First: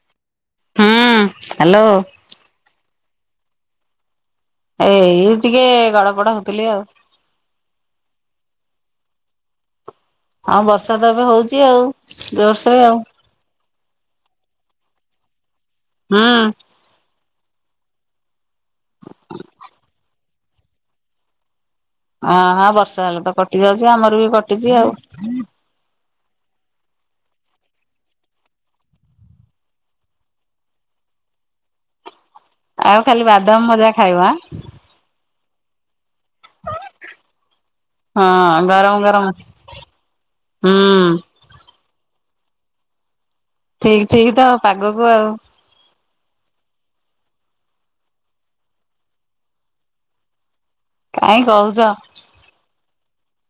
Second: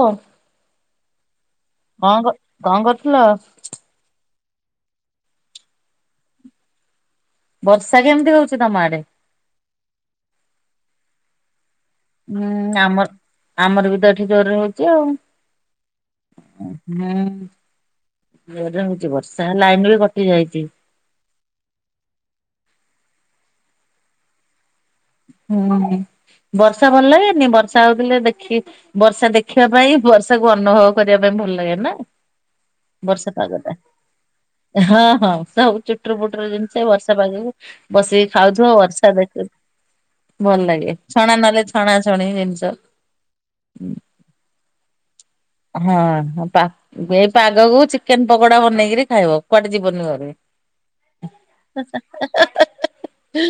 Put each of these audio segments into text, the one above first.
ହଁ ହୁଁ। ହ୍ୟାଲୋ କଣ କଣ କରଥିଲ ଏଇ ଟିକେ ଗଡ ପଡ ହଉଥିଲି ଆଉ ବର୍ଷା କେମିତି ହଉଛି ତମ ଆଡେ ହଁ ବର୍ଷା ତ ଏବେ ହଉଛି ଆଉ ହୁଁ ଜୋରସୋରେ ଆଉ ଆମର ଆମର ବି ତ ଏଠି ଜୋରରେ ହଉଛି ଆଉ ହଁ ହୁଁ ଛି ବର୍ଷା ଲାଇନ ବି କଟି ଯାଇଛି ହଁ ହଁ ବର୍ଷା ହେଲେ ତ କଟି ଯାଉଛି ଆମର ବି କଟିଛି ଆଉ ହୁଁ ବର୍ଷା ଭଲ ହଏନି ବର୍ଷା ହଉଥିଲେ ଦେଖି ବର୍ଷା ଦେଖିବା ପାଇଁ ବର୍ଷାକୁ ଅନୁଭବ କରିବା ପାଇଁ ଭଲ ଲାଗେ ନା ଆଉ ଖାଲି ବର୍ଷା ବାଦାମ ପାଗଟା ମଜା ଖାଇବ ଆଁ। ହଁ ହଁ ବର୍ଷା ହବୁ ଚୁଟୁର ପୁଟୁର ଜିନିଷ ବର୍ଷା ପାାଗ ବସିକି ହଁ ଖାଉଥିବ ଗରମ ବର୍ଷା ଗରମ ଦେଖୁ ଭଲ ଲାଗେ ହୁଁ ଛଣା ନହେଲେ ଛଣା ଛଣି ଜିନିଷ ଠିକ [unintelligible] ତ ପାଗକୁ ଆଉ ହଁ ଏଇ ପାଗକୁ ଚିକେନ ପକୋଡା ବନେଇକିରି ଖାଇବ, କୁଆଡେ ଯିବନି ଘରେ କାହିଁ କହୁଛ ହେ ହଁ ହେ ହେ ହେ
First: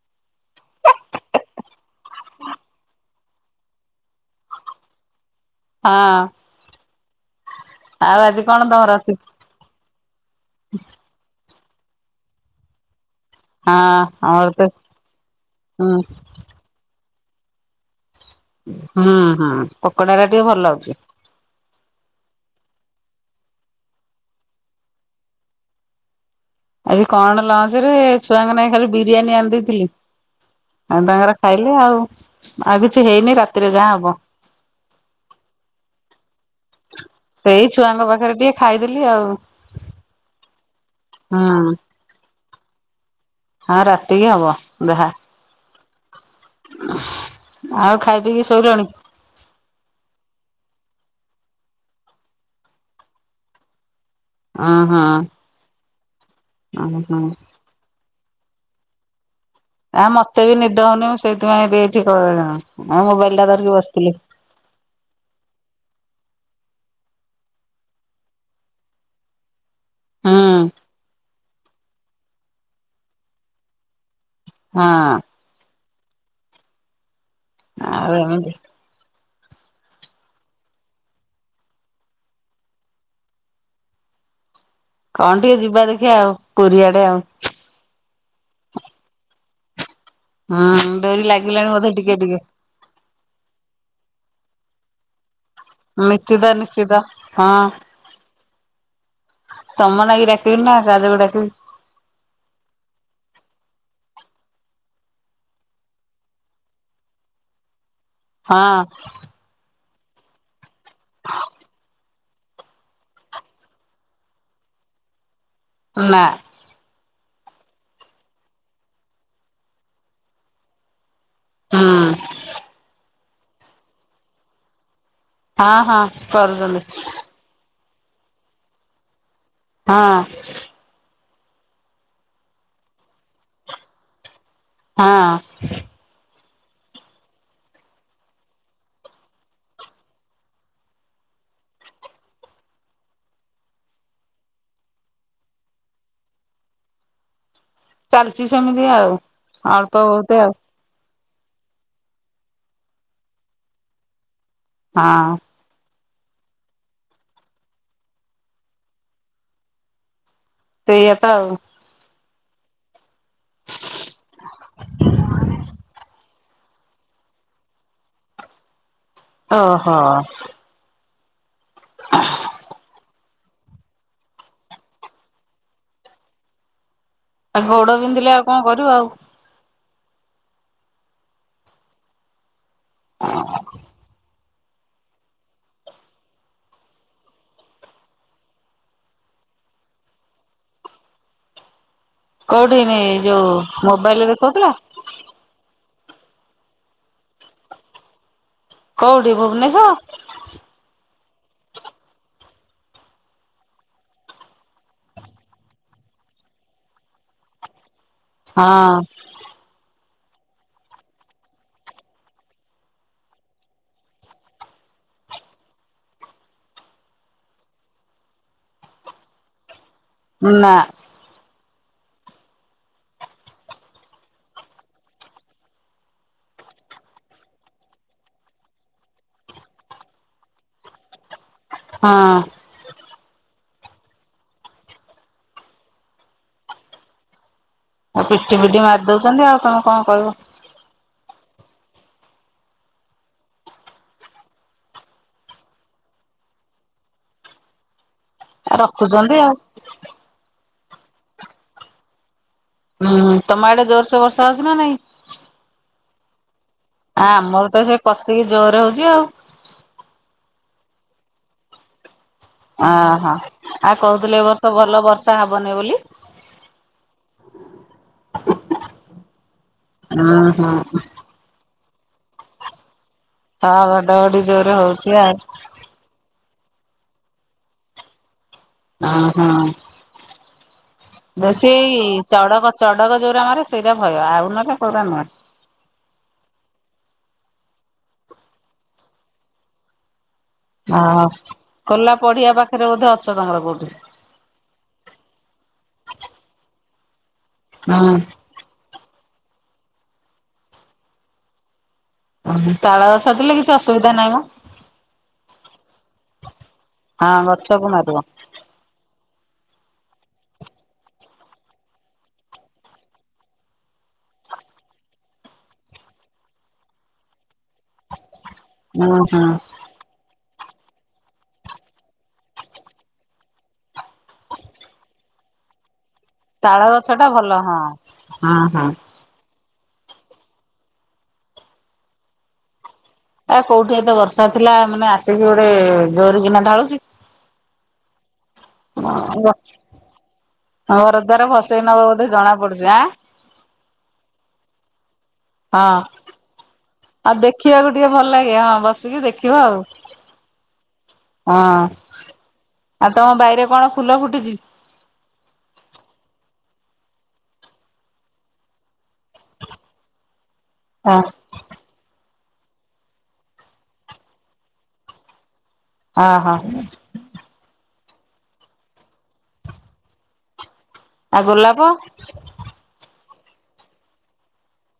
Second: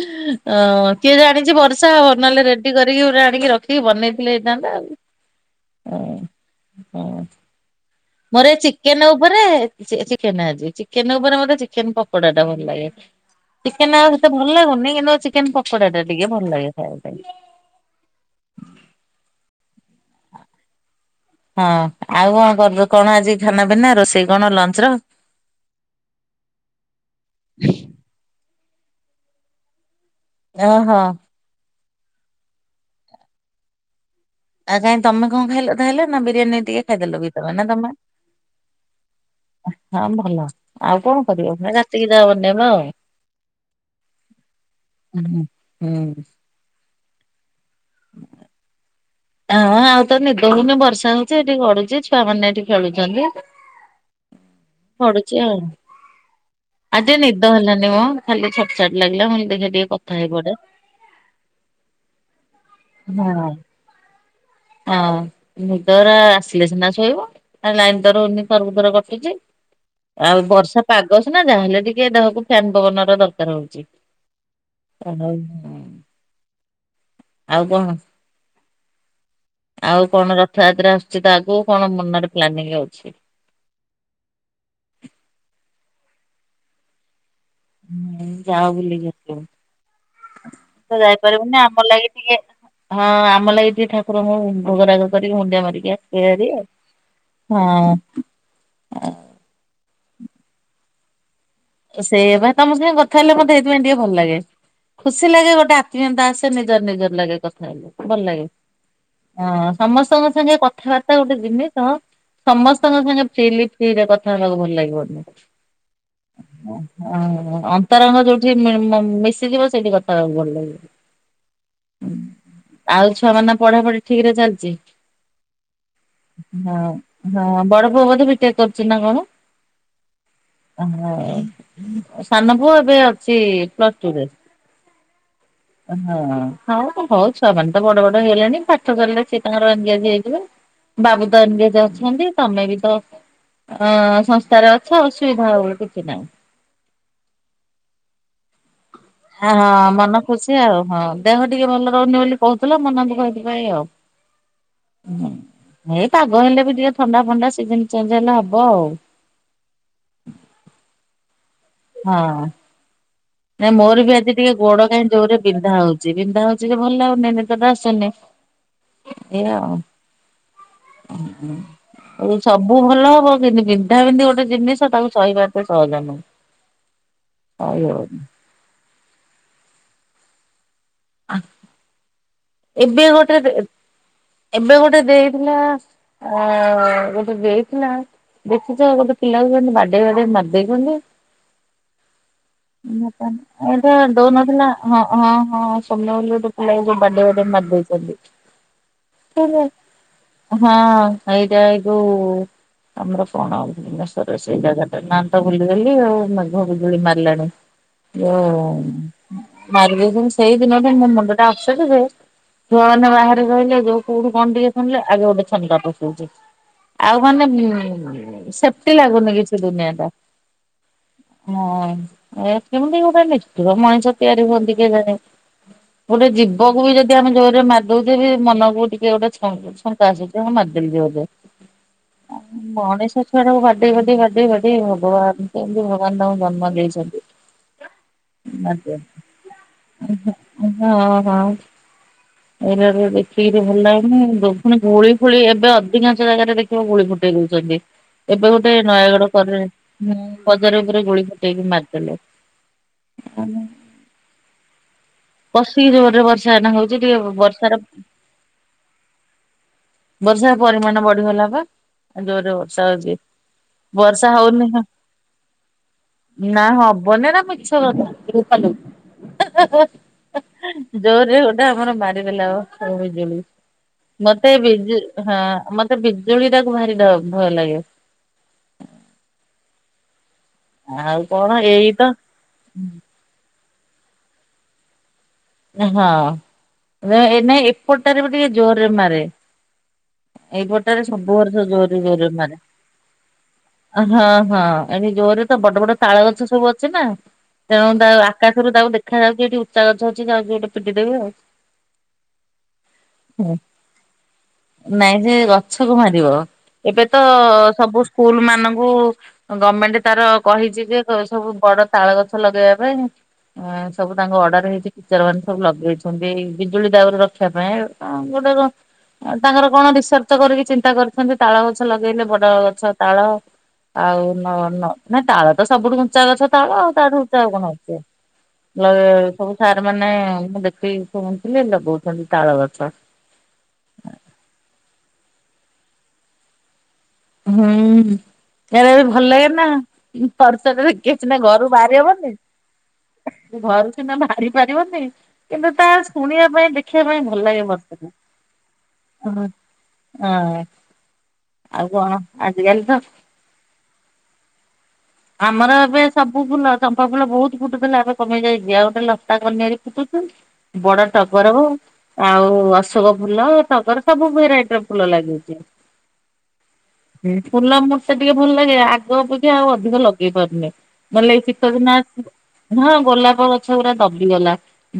ହେ ଓଁ କିଏ ଜାଣିଛି ବର୍ଷା ହବ ନହେଲେ ରେଡି କରିକି ପୋଟେ ଆଣିକି ରଖିକି ବନେଇଥିଲେ ହେଇଥାନ୍ତା ଆଉ [inaudible] ହଁ। ହଁ। ମୋର ତମର ଚିକେନ ଅଛି? ଉପରେ ଚିକେନ ଆଜି ଚିକେନ ଉପରେ ମତେ ଚିକେନ୍ ପକୋଡ଼ା ଟା ଭଲଲାଗେ। ହଁ ଚିକେନ ଆଉ ସେତେ ଆମର ଭଲ ତ ଲାଗୁନି କିନ୍ତୁ ଚିକେନ ପକୋଡା ହୁଁ ଟା ଟିକେ ଭଲ ଲାଗେ ଖାଇବାକୁ ହଁ ହଁ ପକୋଡା ଟା ଟିକେ ଭଲ ଲାଗୁଛି ହଁ ଆଉ କଣ କର କଣ ଆଜି ଖାନା ପିନା ରୋଷେଇ କଣ ଲଞ୍ଚ ର [inaudible] ଆଜି କଣ ଲଞ୍ଚ ରେ ଛୁଆମାନେ ଖାଲି ବିରିୟାନୀ ଆଣିଦେଇଥିଲି ଓହୋ ଆଉ ତାଙ୍କର ଖାଇଲେ ଆଉ ଆଉ କିଛି ହେଇନି ରାତିରେ ଯାହା ହବ। ଆଉ କାଇଁ ତମେ କଣ ଖାଇଲ ତା ହେଲେ ନା ବିରିୟାନୀ ଟିକେ ଖାଇଦେଲ ବି ତମେ ସେଇ ନା ତମେ ଛୁଆଙ୍କ ପାଖରେ ଟିକେ ଖାଇଦେଲି ଆଉ ହଁ ଭଲ, ଆଉ କଣ କରିବ, ରାତିକି ଯା ବନେଇବ ଆଉ ହଁ ରାତିକି ହବ, ଯାହା ହୁଁ ହୁଁ। ଆଉ ଖାଇ ପିଇକି ଶୋଇଲଣି? ହଁ, ଆଉତ ନିଦ ହଉନି ବର୍ଷା ହଉଛି ଏଠି ଗଡୁଛି ଛୁଆ ମାନ ଏଠି ଖେଳୁଛନ୍ତି। ଉଁ ହୁଁ ପଡୁଛି ଆଉ ଉଁ ଆଜି ହୁଁ। ନିଦ ହେଲାନି ମ, ଖାଲି ଛଟ ଛଟ ଲାଗିଲା, ମୁ ଆ ମତେ ବି ନିଦ ହଉନି ମୁଁ ସେଇଥିପାଇଁଏଇଠି [unintelligible] ମୋବାଇଲଟା ହଁ। ଧରିକି ବସିଥିଲି। ହଁ ନିଦରା ଆସିଲେ ସିନା ଶୋଇବ ଆଉ ଲାଇନ ତ ରହୁନି, ଥରକୁ ଥର କଟୁଛି। ହୁଁ ଆଉ ବର୍ଷା ପାଗସିନା, ଯାହାହେଲେ ଟିକେ ଦେହକୁ ଫ୍ୟାନ ପବନର ଦରକାର ହଉଛି। ହଁ। ଆଉ ଏମତି ଆଉ କଣ ରଥଯାତ୍ରା ଆସୁଛି ତ ଆଗକୁ, କଣ ମନରେ ପ୍ଲାନିଂ ହଅଛି? [inaudible] କଣ ଟିକେ ଯିବା ଦେଖିଆ ଆଉ, ପୂରୀ ଆଡେ ଆଉ ଯାଅ ବୁଲି [unintelligible] ଆସି ଯିବ ହୁଁ ତ ଡୋରି ଯାଇପାରିବୁନି ଲାଗିଲାଣି ଆମ ବୋଧେ ଲାଗି ଟିକେ, ହଁ ଆମ ଲାଗି ଠାକୁରଙ୍କୁ ଭୋଗରାାଗ କରିକି ମୁୁଣ୍ଡିଆ ମାରିକି ନିଶ୍ଚିତ ଆାସିଵିଭାରି ଆଉ, ନିଶ୍ଚିତ ହଁ ତମ ନାଗି ଡାକିବିନା, କା ଯୋଗୁଁ ଡାକିବି ତ ସେଇବା ତମ ସାଙ୍ଗେ କଥା ହେଲେ ମତେ ସେଇଥିପାଇଁ ଟିକେ ଭଲ ଲାଗେ। ଖୁସି ଲାଗେ, ଗୋଟେ ଆତ୍ମୀୟତା ଆସେ, ନିଜର ନିଜର ଲାଗେ କଥା ହେଲେ। ଭଲ ଲାଗେ, ହଁ ହଁ ସମସ୍ତଙ୍କ ସାଙ୍ଗେ କଥାବାର୍ତ୍ତା ଗୋଟେ ଜିନିଷ ସମସ୍ତଙ୍କ ସାଙ୍ଗେ ଫ୍ରିଲି ଟିକେ କଥା ହେବାକୁ ଭଲ ଲାଗିବନି। ନା। ହଁ, ଅନ୍ତରଙ୍ଗ ଯୋଉଠି ମ ମି ମିଶିଯିବ, ସେଇଠି କଥାହେଵାକୁ ଭଲ ହୁଁ ଲାଗିବ। ଆଉ ଛୁଆମାନ ପଢାପଢି ଠିକରେ ଚାଲିଛି? ହଁ ହଁ କରୁଛନ୍ତି ହଁ, ହଁ ବଡ ପୁଅ ବୋଧେ ବିଟେକ୍ କରୁଛି ନା କଣ? ହଁ। ହଁ, ସାନ ପୁଅ ଏବେ ଅଛି ପ୍ଲସଟୁରେ? ହଁ। ଅହଁ। ହଉ, ହଉ ଛୁଆମାନେ ତ ବଡ ବଡ ହେଇଲେଣି, ପାଠ ପଢିଲେ ସିଏ ତାଙ୍କର ଏନଗେଜ ହେଇଯିବେ। ବାବୁତ ଏନଗେଜ୍ ଅଛନ୍ତି ତମେବି ତ ହଁ ସଂସ୍ଥାରେ ଅଛ ଅସୁବିଧା ଆଉ କିଛି ନାହିଁ। ଚାଲିଛି ସମ ହଁଆଃ ମନ ଖୁସି ଆଉ ହଁ। ଦେହ ଟିକେ ଭଲ ରହୁନି ବୋଲି କହୁଥିଲ, ମନଦୁଃଖ ହେଇଥିପାଇଁ ଆଉ। ହଁ ପାଗ ହେଲେବି ଟିକେ ଥଣ୍ଡା ଫଣ୍ଡା ସିଜିନ ଚେଞ୍ଜ ହେଲେ ହବ ଆଉ। ତେୟାତ ଆଉ। ହଁ, ନାଇଁ ମୋର ବି ଆଜି ଟିକେ ଗୋଡ କାଇଁ ଯୋରରେ ବିନ୍ଧା ହଉଛି, ବିନ୍ଧା ହଉ ଯଦି ଭଲ ଲାଗୁନି ନିଦଟା ଆସୁନି। ଏଇଆ ଆଉ। ଓହୋ। ଆଉ ସବୁ ଭଲ ହବ। ଯେମିତି ବିନ୍ଧା ବିନ୍ଧି ଗୋଟେ ଜିନିଷ, ତାକୁ ସହିବା ଏତେ ସହଜ ନୁହଁ। ଆଉ ସହି ଗୋଡ ହବନି ବିନ୍ଧିଲେ ଆଉ କଣ କରିବ ଆଉ। ଆ [inaudible] ଏବେ ଗୋଟେରେ ଏବେ ଗୋଟେ ଦେଇଥିଲା, ଆ ଗୋଟେ ଦେଇଥିଲା। ଦେଖିଚ, ଗୋଟେ ପିଲାଙ୍କୁ କେମିତି ବାଡେଇ ବାଡେଇ ମାରି ଦେଇଚନ୍ତି। କୋଉଠି ଯୋଉ [unintelligible] ଏଟା ମୋବାଇଲରେ ଦଉନଥିଲା ଦେଖଉଥିଲା ହଁ ହଁ ହଁ। ସୋମ୍ୟ ବୋଲି ଗୋଟେ ପିଲାକୁ ଯୋଉ ବଡେଇ ବଡେଇ ମାରି ଦେଇଛନ୍ତି। କୋଉଠି ତାହେଲେ ଭୁବନେଶ୍ଵର ହଁ ହେଇଟା ଏଇ ଯୋଉ। ଆମର କଣ ଭୁବନେଶ୍ଵରରେ ସେଇ ଜାଗାଟା ନା ତ ଭୁଲିଗଲି ଆଉ ମେଘ ବୁଜୁଳି ମାରିଲାଣି। ହଁ [unintelligible] ମାରିଦେଇଚନ୍ତି ସେଇ ଦିନଠୁ ମୋ ମୁଣ୍ଡଟା ଅପସେଟ ଯେ ଛୁଆମାନେ ବାହାରେ ରହିଲେ ଯୋଉ କୋଉଠୁ କଣ ଟିକେ ଶୁଣିଲେ ଆଗେ ଗୋଟେ ଛନକା ପଶି ଯାଉଛି। ଆଉ ମାନେ ଉଁ ସେଫ୍ଟି ଲାଗୁନି କିଛି ଦୁନିଆଟା। ନା। ହଁ ଏ କେମିତି ଗୋଟେ ନିଷ୍ଠୁର ମଣିଷ ତିଆରି ହୁଅନ୍ତି କିଏଜାଣି। ଗୋଟେ ଜୀବକୁ ବି ଯଦି ଯଦି ଆମ ଜୋରରେ ମାରି ଦଉଛେ ବି ମନକୁ ଟିକେ ଗୋଟେ ଛ ଶଙ୍କା ଆସୁଛି [unintelligible] ହଁ ମାରି ଦେଲି ଜୋରରେ। ଉ ହଁ ମଣିଷ ଛୁଆଟାକୁ ବାଡେଇ ବାଡେଇ ବାଡେଇ ଭଗବାନ କେମତି ଭଗବାନ ତାଙ୍କୁ ଜନ୍ମ ଦେଇଛନ୍ତି। ପିଟି ପିଟି ମାରିଦିଅ ମାରି ଦଉଛନ୍ତି ଆଉ ତମେ କଣ କହିବ [unintelligible] ହଁ ହଁ। ଏଇରାରେ ଦେଖିକିରି ଭଲ ଲାଗୁନି ଗୁଳି ଫୁଳି ଏବେ ଅଧିକାଂଶ ଜାଗାରେ ଦେଖିବ ଗୁଳି ଫୁଟେଇ ଦଉଛି। [unintelligible] ଏବେ ଗୋଟେ ଆଉ ନୟାଗଡ ରଖୁଛନ୍ତି ଆଉ କରରେ ଉଁ ବଜାର ଉପରେ ଗୁଳି ଫଟେଇକି ମାରିଦେଲେ। ହୁଁ ତମ ଏଡେ ଜୋରସେ ବର୍ଷା ହଉଛି ନା ନାଇଁ? ପଶି ରୋଡରେ ବସି ଫ୍ୟାନ ହଉଛି ଟିକେ ଆମର ତ ବର୍ଷାର ସେ କଷିକି ଜୋର ହଉଛି ଆଉ ବର୍ଷା ପରିମାଣ ବଢିଗଲା ବା। ଜୋରରେ ବର୍ଷା ହଉଛି ଅହ ଆଉ ବର୍ଷା କହୁଥିଲେ ଏ ବର୍ଷ ହଉନି କ ଭଲ ବର୍ଷା ହବନି ବୋଲି। ନା ହବନି ଏରା ମିଛ କଥା ହେଃ ହେଃ। ଅହଂ। ଆମର ମାରିଦେଲା ଓ ସବୁ ବିଜୁଳି ହଁ ଘଡଘଡି ମତେ ଜୋରେ ବିଜୁ ହଉଛି ଆଉ ହଁ ମତେ ବିଜୁଳି ତାକୁ ଭାରି ଡ଼ ଭୟ ଲାଗେ। ଅହଂ। ଆଉ କଣ ବେଶୀ ଏଇ ତ ଚଡକ ଚଡକ ଯୋଉରା ମାରେ ସେଇଟା ଭୟ ଆଉ ନହେଲେ କଉରା ନୁହେଁ। ହଁ ନାଇ ଏପଟଟାରେ ବ ଟିକେ ଜୋରରେ ମାରେ। ଏଇପଟାରେ ସବୁ ହଁ। ବର୍ଷ ଜୋର ଖୋଲା ଜୋରେ ପଡିଆ ମାରେ। ପାଖରେ ବୋଧେ ଅଛ ତମର କୋଉଠି? ହଁ ହଁ ଏଣି ଜୋରେ ତ ବଡ ବଡ ତାଳ ଗଛ ସବୁ ଅ ଅଛିନା ତେଣୁ ତା ହୁଁ। ଆକାଶରୁ ତାକୁ ଦେଖା ଯାଉଛି ଏଠି ଉଚା ଗଛ ଅଛି ଯାଉଛି ଗୋଟେ ପିଟି ଦେବି ଆଉ ତାଳ ଗଛ ଥିଲେ କିଛି ଅସୁବିଧା ନାହିଁ ମ ନାଇଁ ଯେ ଗଛକୁ ମାରିବ ଏବେ ତ ହଁ ଗଛକୁ ସବୁ ମାରିବ। ସ୍କୁଲ ମାନଙ୍କୁ ଗଭମେଣ୍ଟ ତାର କହିଛି ଯେ ସବୁ ବଡ ତାଳ ଗଛ ଲଗେଇବା ପାଇଁ ସବୁ ତାଙ୍କ ଅର୍ଡର ହେଇଛି ଚର ମାନେ ସବୁ ଲଗେଇଛନ୍ତି ବିଜୁଳି ଦାଉରେ ରଖିବା ପାଇଁ ଆ ଗୋଟେ ଉଁ ହୁଁ। ତାଙ୍କର କଣ ରିସର୍ କଷ୍ଟ କରିକି ଚିନ୍ତା କରିଛନ୍ତି ତାଳ ଗଛ ଲଗେଇଲେ ବଡ ଗଛ ତାଳ ଆଉ ନ ନ ନାଇଁ ତାଳ ତ ସବୁଠୁ କଚା ଗଛ ତାଳ ଆଉ ଗଛ ଟା ତାଠୁଚାଉ ଭଲ କଣ ହଁ। ହଉଛି ହଁ ହଁ। ସବୁ ସାର୍ ମାନେ ମୁଁ ଦେଖିକି ଶୁଣଥିଲି ଲଗଉଛନ୍ତି ତାଳ ବାଛ ଏ କୋଉଠି ଏତେ ବର୍ଷା ଥିଲା ମାନେ ଆସିକି ଗୋଟେ ଜର କିନା ଢାଳୁଛି ହୁଁ ଖେଳ ବି ଭଲ ଲାଗେ ନା ପଷ ଘର କିଛି ନା ଦ୍ୱାର ଘରୁ ଭସେଇ ବାହାରି ନବ ବୋଧେ ହବନି ଜଣା ପଡୁଛି ଆଁ ଘରୁ ସିନା ବାହାରି ପାରିବନି କିନ୍ତୁ ତା ହଁ ଶୁଣିବା ପାଇଁ ଦେ ଶଖିବା ପାଇଁ ଆଉ ଭଲ ଲାଗେ ଦେଖିବାକୁ ଟିକେ ବର୍ସିିନ ଭଲ ଲାଗେ ହଁ ବସିକି ଦେଖିବ ଆଉ ହଁ। ହ ଆଉ କଣ ଆଜିକାଲି ତ ଆଉ ତମ ବାଇରେ କଣ ଫୁଲ ଫୁଟିଛି ଆମର ଏବେ ସବୁ ଫୁଲ ଚମ୍ପା ଫୁଲ ବହୁତ ଫୁଟୁଥିଲା ଏବେ କମେଇ ଯାଇଛି ଆଉ ଗୋଟେ ଲସ୍ତା କନିଆୀ ଫୁଟୁଛି ବଡ଼ ହଁ ଟଗର ହୋ। ଆଉ ଅଶୋକ ଫୁଲ ଟଗର ସବୁ ଭେରାଇଟିର ଫୁଲ ଲାଗିଚି। ଅ ହଁ ସେ ଟିକେ ଭଲ୍ ଲାଗେ ଆଗ ଅପେକ୍ଷା ଆଉ ଅଧିକ ଲଗେଇ ପାରୁନି। ନଲେ ଆଉ ଗୋଲାପ ଶୀତଦିନ ଅସିବ ହଁ ଗୋଲାପ ଗଛ ପୁରା ଦବିଗଲା।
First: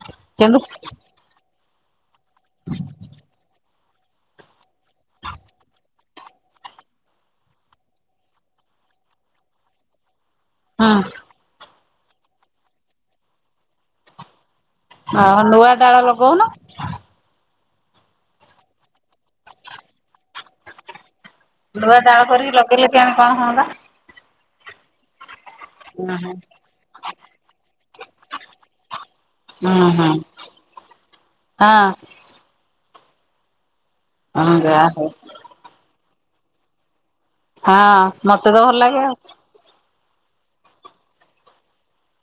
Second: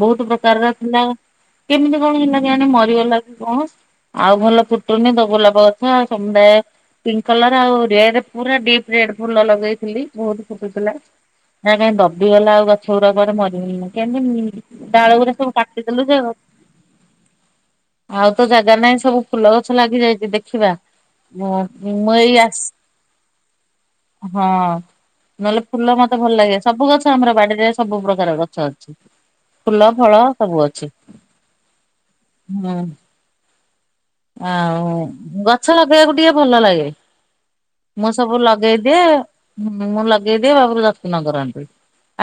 ବହୁତ ଗେଣ୍ଡୁ ପ୍ରକାରର ହୁଁ ଥିଲା। କେମିତି କଣ ହେଲା କିଣି ମରିଗଲା କି କଣ? ଆଉ ଭଲ ଫୁଟୁନି ତ ଗୋଲାପ ଗଛ ଆଉ ସମୁଦାୟ। ପିଙ୍କ୍ କଲର ଆଉ ରେଡ୍ ପୁରା ଡିପ୍ ରେଡ୍ ଫୁଲ ଲଗେଇ ଥିଲି ବହୁତ ଫୁଟୁଥିଲା ନାଁ କାଇଁ ଦବିଗଲା ଆଉ ଗଛ ଗୁଡ଼ା କୁଆଡ଼େ ମରିଗଲା କେମିତି? ଡାଳ ଗୁଡ଼ା ଆଉ ସବୁ ନୂଆ ଡାଳ କାଟିଦେଲୁ ଯେ। ଲଗଉନ ଆଉ ତ ଜାଗା ନାହିଁ, ସବୁ ଫୁଲ ଗଛ ଲାଗି ଯାଇଛି। ଦେଖିବା। ହଁ ନୂଆ ଡାଳ ମଇ କରିକି ଆସ ଲଗେଇଲେ କେଆଣି କଣ ହୁଅନ୍ତା [inaudible] ହଁ, ନହେଲେ ଫୁଲ ହୁଁ ହୁଁ ମତେ ଭଲ ଲାଗେ। ସବୁ ଗଛ ଆମର ବାଡ଼ିରେ ସବୁ ପ୍ରକାର ଗଛ ଅଛି। ହୁଁ ଫୁଲ, ହୁଁ ଫଳ ସବୁ ଅଛି। ହଁ ହୁଁ। ହଁ ଯା ଆଉ ହଉ ଗଛ ଲଗେଇବାକୁ ଟିକେ ଭଲ ଲାଗେ। ହଁ ମୁଁ ସବୁ ମତେ ତ ଭଲ ଲଗେଇଦିଏ। ଲାଗେ ଆଉ ମୁଁ ଲଗେଇଦିଏ ବାବୁ ଯତ୍ନ କରନ୍ତି।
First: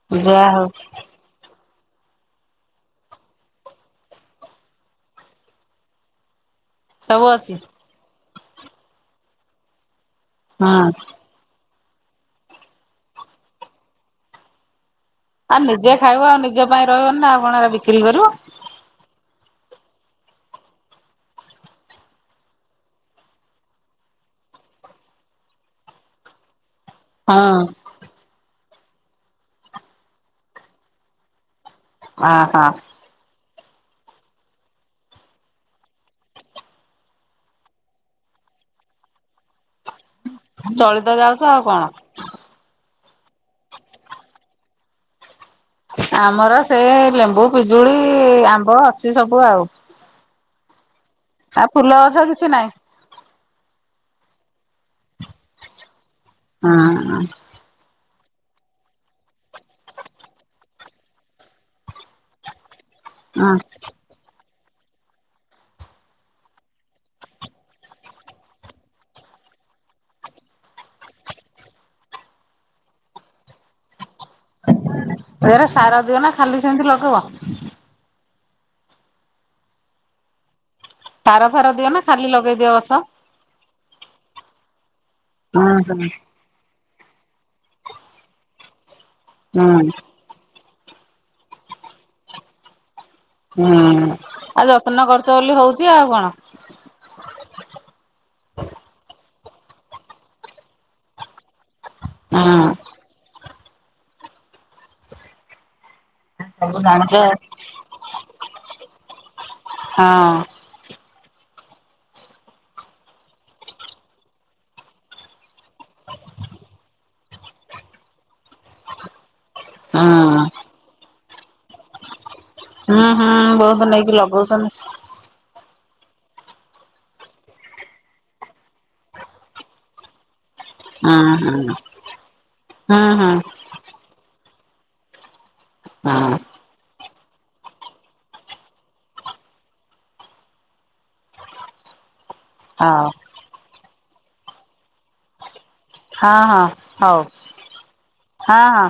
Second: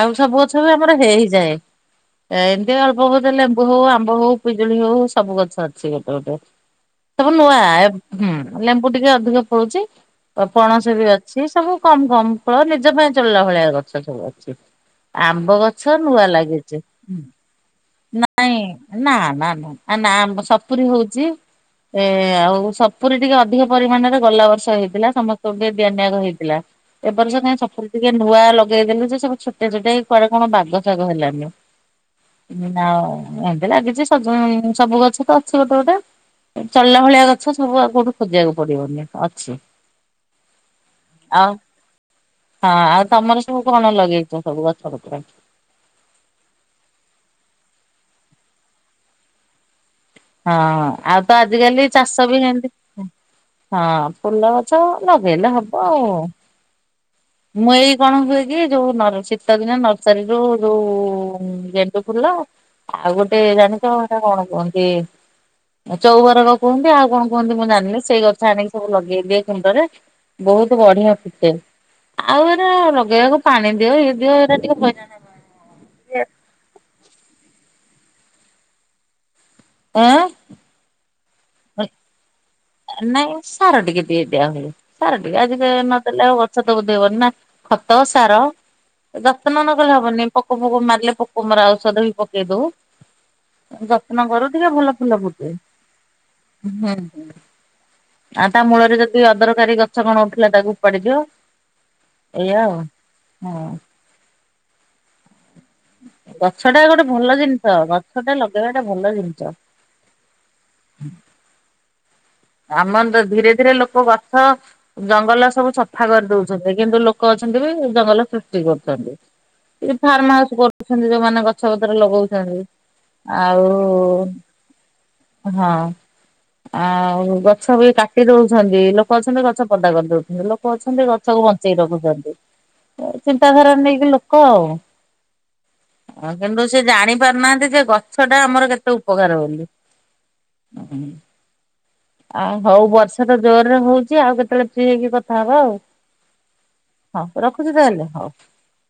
ଆଉ ସବୁ ଯା ଗଛ ହଉ ବି ଆମର ହେଇଯାଏ। ଏମିତି ଅଳ୍ପ ବହୁତ ଲେମ୍ବୁ ହଉ ଆମ୍ବ ହଉ ପିଜୁଳି ହଉ ସବୁ ଗଛ ଅଛି ଗୋଟେ ଗୋଟେ। ସବୁ ନୂଆ ଲେମ୍ବୁ ଟିକେ ଅଧିକ ଫଳୁଛି। ହଁ ପଣସ ବି ଅଛି ସବୁ କମ୍ କମ୍ ଫଳ ନିଜ ପାଇଁ ଚଳିଲା ଭଳିଆ ଗଛ ସବୁ ଅଛି। ଆମ୍ବ ଆଉ ନିଜେ ଗଛ ଖାଇବ ନୂଆ ଆଉ ନିଜ ଲାଗିଚି ପାଇଁ ରହିବନି ନା ଆଉ କଣ ଏରା ବିକ୍ରି କରିବ ନାଇଁ ନା ନା ନାମ ଆମ ସପୁରୀ ହଉଚି। ଏ ଆଉ ସପୁରି ଟିକେ ଅଧିକ ପରିମାଣରେ ଗଲା ବର୍ଷ ହେଇଥିଲା। ସମସ୍ତଙ୍କୁ ଟିକେ ଦିଆନିଆ ହେଇଥିଲା। ହଁ ଏବର୍ଷ କାଇଁ ସପୁରି ଟିକେ ନୂଆ ଲ ପଗେଇଦେଲୁ ଯେ ସବୁ ଛୋଟିଆ ଛୋଟିଆ ହେଇ କୁଆଡ଼େ କଣ ବାଗ ଶାଗ ହେଲାନି ଆଉ। ଅ ହଁ ଲାଗିଛି ସବୁ ଗଛ ତ ଅଛି ଗୋଟେ ଗୋଟେ। ଚଳିଲା ଭଳିଆ ଗଛ ସବୁ ଆଉ କୋଉଠୁ ଖୋଜିବାକୁ ପଡ଼ିବନି ଅଛି। ଚଳିତ ଯାଉଚ ଆଉ କଣ? ହଁ ଆଉ ତମର ସବୁ କଣ ଲଗେଇଚ ସବୁ ଗଛପତ୍ର? ଆମର ସେ ଲେମ୍ବୁ ପିଜୁଳି ଆମ୍ବ ଅଛି ସବୁ ଆଉ। ହଁ ଆଉ ତ ଆଜିକାଲି ଫୁଲ ଗଛ ଚାଷ ବି କିଛି ଏମ୍ ନାହିଁ ତି। ହଁ ଫୁଲ ଗଛ ଲଗେଇଲେ ହବ ଆଉ। ହଁ ମୁଇ କଣ ହୁଏ କି ଯୋଉ ଶୀତ ଦିନେ ନର୍ସରୀରୁୁ ଯୋଉ ଗେଣ୍ଡୁ ଫୁଲ ଆଉ ଗୋଟେ ହଁ ଜାଣିଚ ସେଟା କଣ କୁହନ୍ତି ଚଉବରଗ କୁହନ୍ତିଆଉ କଣ କୁହନ୍ତି ମୁଁ ଜାଣିନି। ସେଇ ଗଛ ଆଣିକି ସବୁ ଲଗେଇଦିଏ କୁଣ୍ଡରେ। ବହୁତ ବଢିଆ ଫୁଟେ। ଆଉ ହେରା ଲଗେଇବାକୁ ପାଣି ଦିଅ ଇଏ ଦିଅ ଏରା ଟିକେ ହଇରାଣ। ଏରା ସାର ଦିଅ ହେବା ନା ଖାଲି ସେନ୍ତି ଲଗାଅ। ଏଁ ସାର ଫାର ଦିଅନା ଖାଲି ଲଗେଇ ଦିଅ ନାଇଁ ସାର ଟିକେ ଦେ ଦିଆ ହୁଏ। ସାର ଟିକେ ହୁଁ ଆଜିିକ ହୁଁ ନଦେଲେ ଆଉ ଗଛ ତ ଉଧେଇବନି ନା। ଖତ, ସାର ଯତ୍ନ ହୁଁ ନକଲେ ହବନି। ପୋ ପୋକ ମୋକ ମାରିଲେ ବି ପୋକ ମରା ଔଷଧ ବି ପକେଇ ଦଉ। ହୁଁ ଯତ୍ନ କରୁ ଆଉ ଟିକେ ଭଲ ଯତ୍ନ ଫୁଲ କରୁଛ ବୋଲି ଫୁଟେ। ହଉଛି ଆଉ କଣ। [unintelligible] ଆ ତା ମୂଳରେ ଯଦି ଅଦରକାରୀ ଗଛ କଣ ଉଠିଲା ତାକୁ ଉପାଡ଼ି ଦିଅ। ହଁ ଏଇଆ ଆଉ ହଁ। ଗଛ ସବୁ ଟା ଗୋଟେ ଜାଣିଛ ହଁ। ଭଲ ଜିନିଷ। ଗଛ ଟା ଲଗେଇବାଟା ଭଲ ଜିନିଷ। ହଁ। [inaudible] ଆମର ତ ଧୀରେ ଧୀରେ ଲୋକ ଗଛ ଜଙ୍ଗଲ ସବୁ ସଫା କରି ଦଉଛନ୍ତି। କିନ୍ତୁ ଲୋକ ଜଙ୍ଗଲ ସୃଷ୍ଟି କରୁଛନ୍ତି। କି ହଁ ଫାର୍ମ ହାଉସ କରୁଛନ୍ତି ଯୋଉମାନେ ଗଛ ପତ୍ର ଲଗଉ [unintelligible] ହୁଁ ହୁଁ ଆଉ ବହୁତ ନେଇକି ଲଗଉଛନ୍ତି ହଁ। ଆଉ ଗଛ ବି କାଟି ଦଉଛନ୍ତି। ଲୋକ ଅଛନ୍ତି ଗଛ ପଦା କରିଦଉଛନ୍ତି। ଲୋ ଲୋକ ଅଛନ୍ତି ହଁ ଗଛକୁ ବଞ୍ଚେଇ ହଁ। ରଖୁଛନ୍ତି। ହୁଁ ହୁଁ ଚିନ୍ତାଧାରା ନେଇକି ଲୋକ ଆଉ। ହଁ କିନ୍ତୁ ସେ ଜାଣି ପାରୁନାହାନ୍ତି ଯେ ଗଛ ଟା ଆମର କେତେ ଉପକାର ବୋଲି। [inaudible] ଆଉ ହଉ ବର୍ଷା ତ ଜୋରରେ ହଉଛି ଆଉ କେତେବେଳେ ଫ୍ରି ହେଇକି କଥା ହବ ଆଉ। ହଁ ହଁ ହଉ ରଖୁଛି ତାହେଲେ ହଉ। ହଁ ହଁ।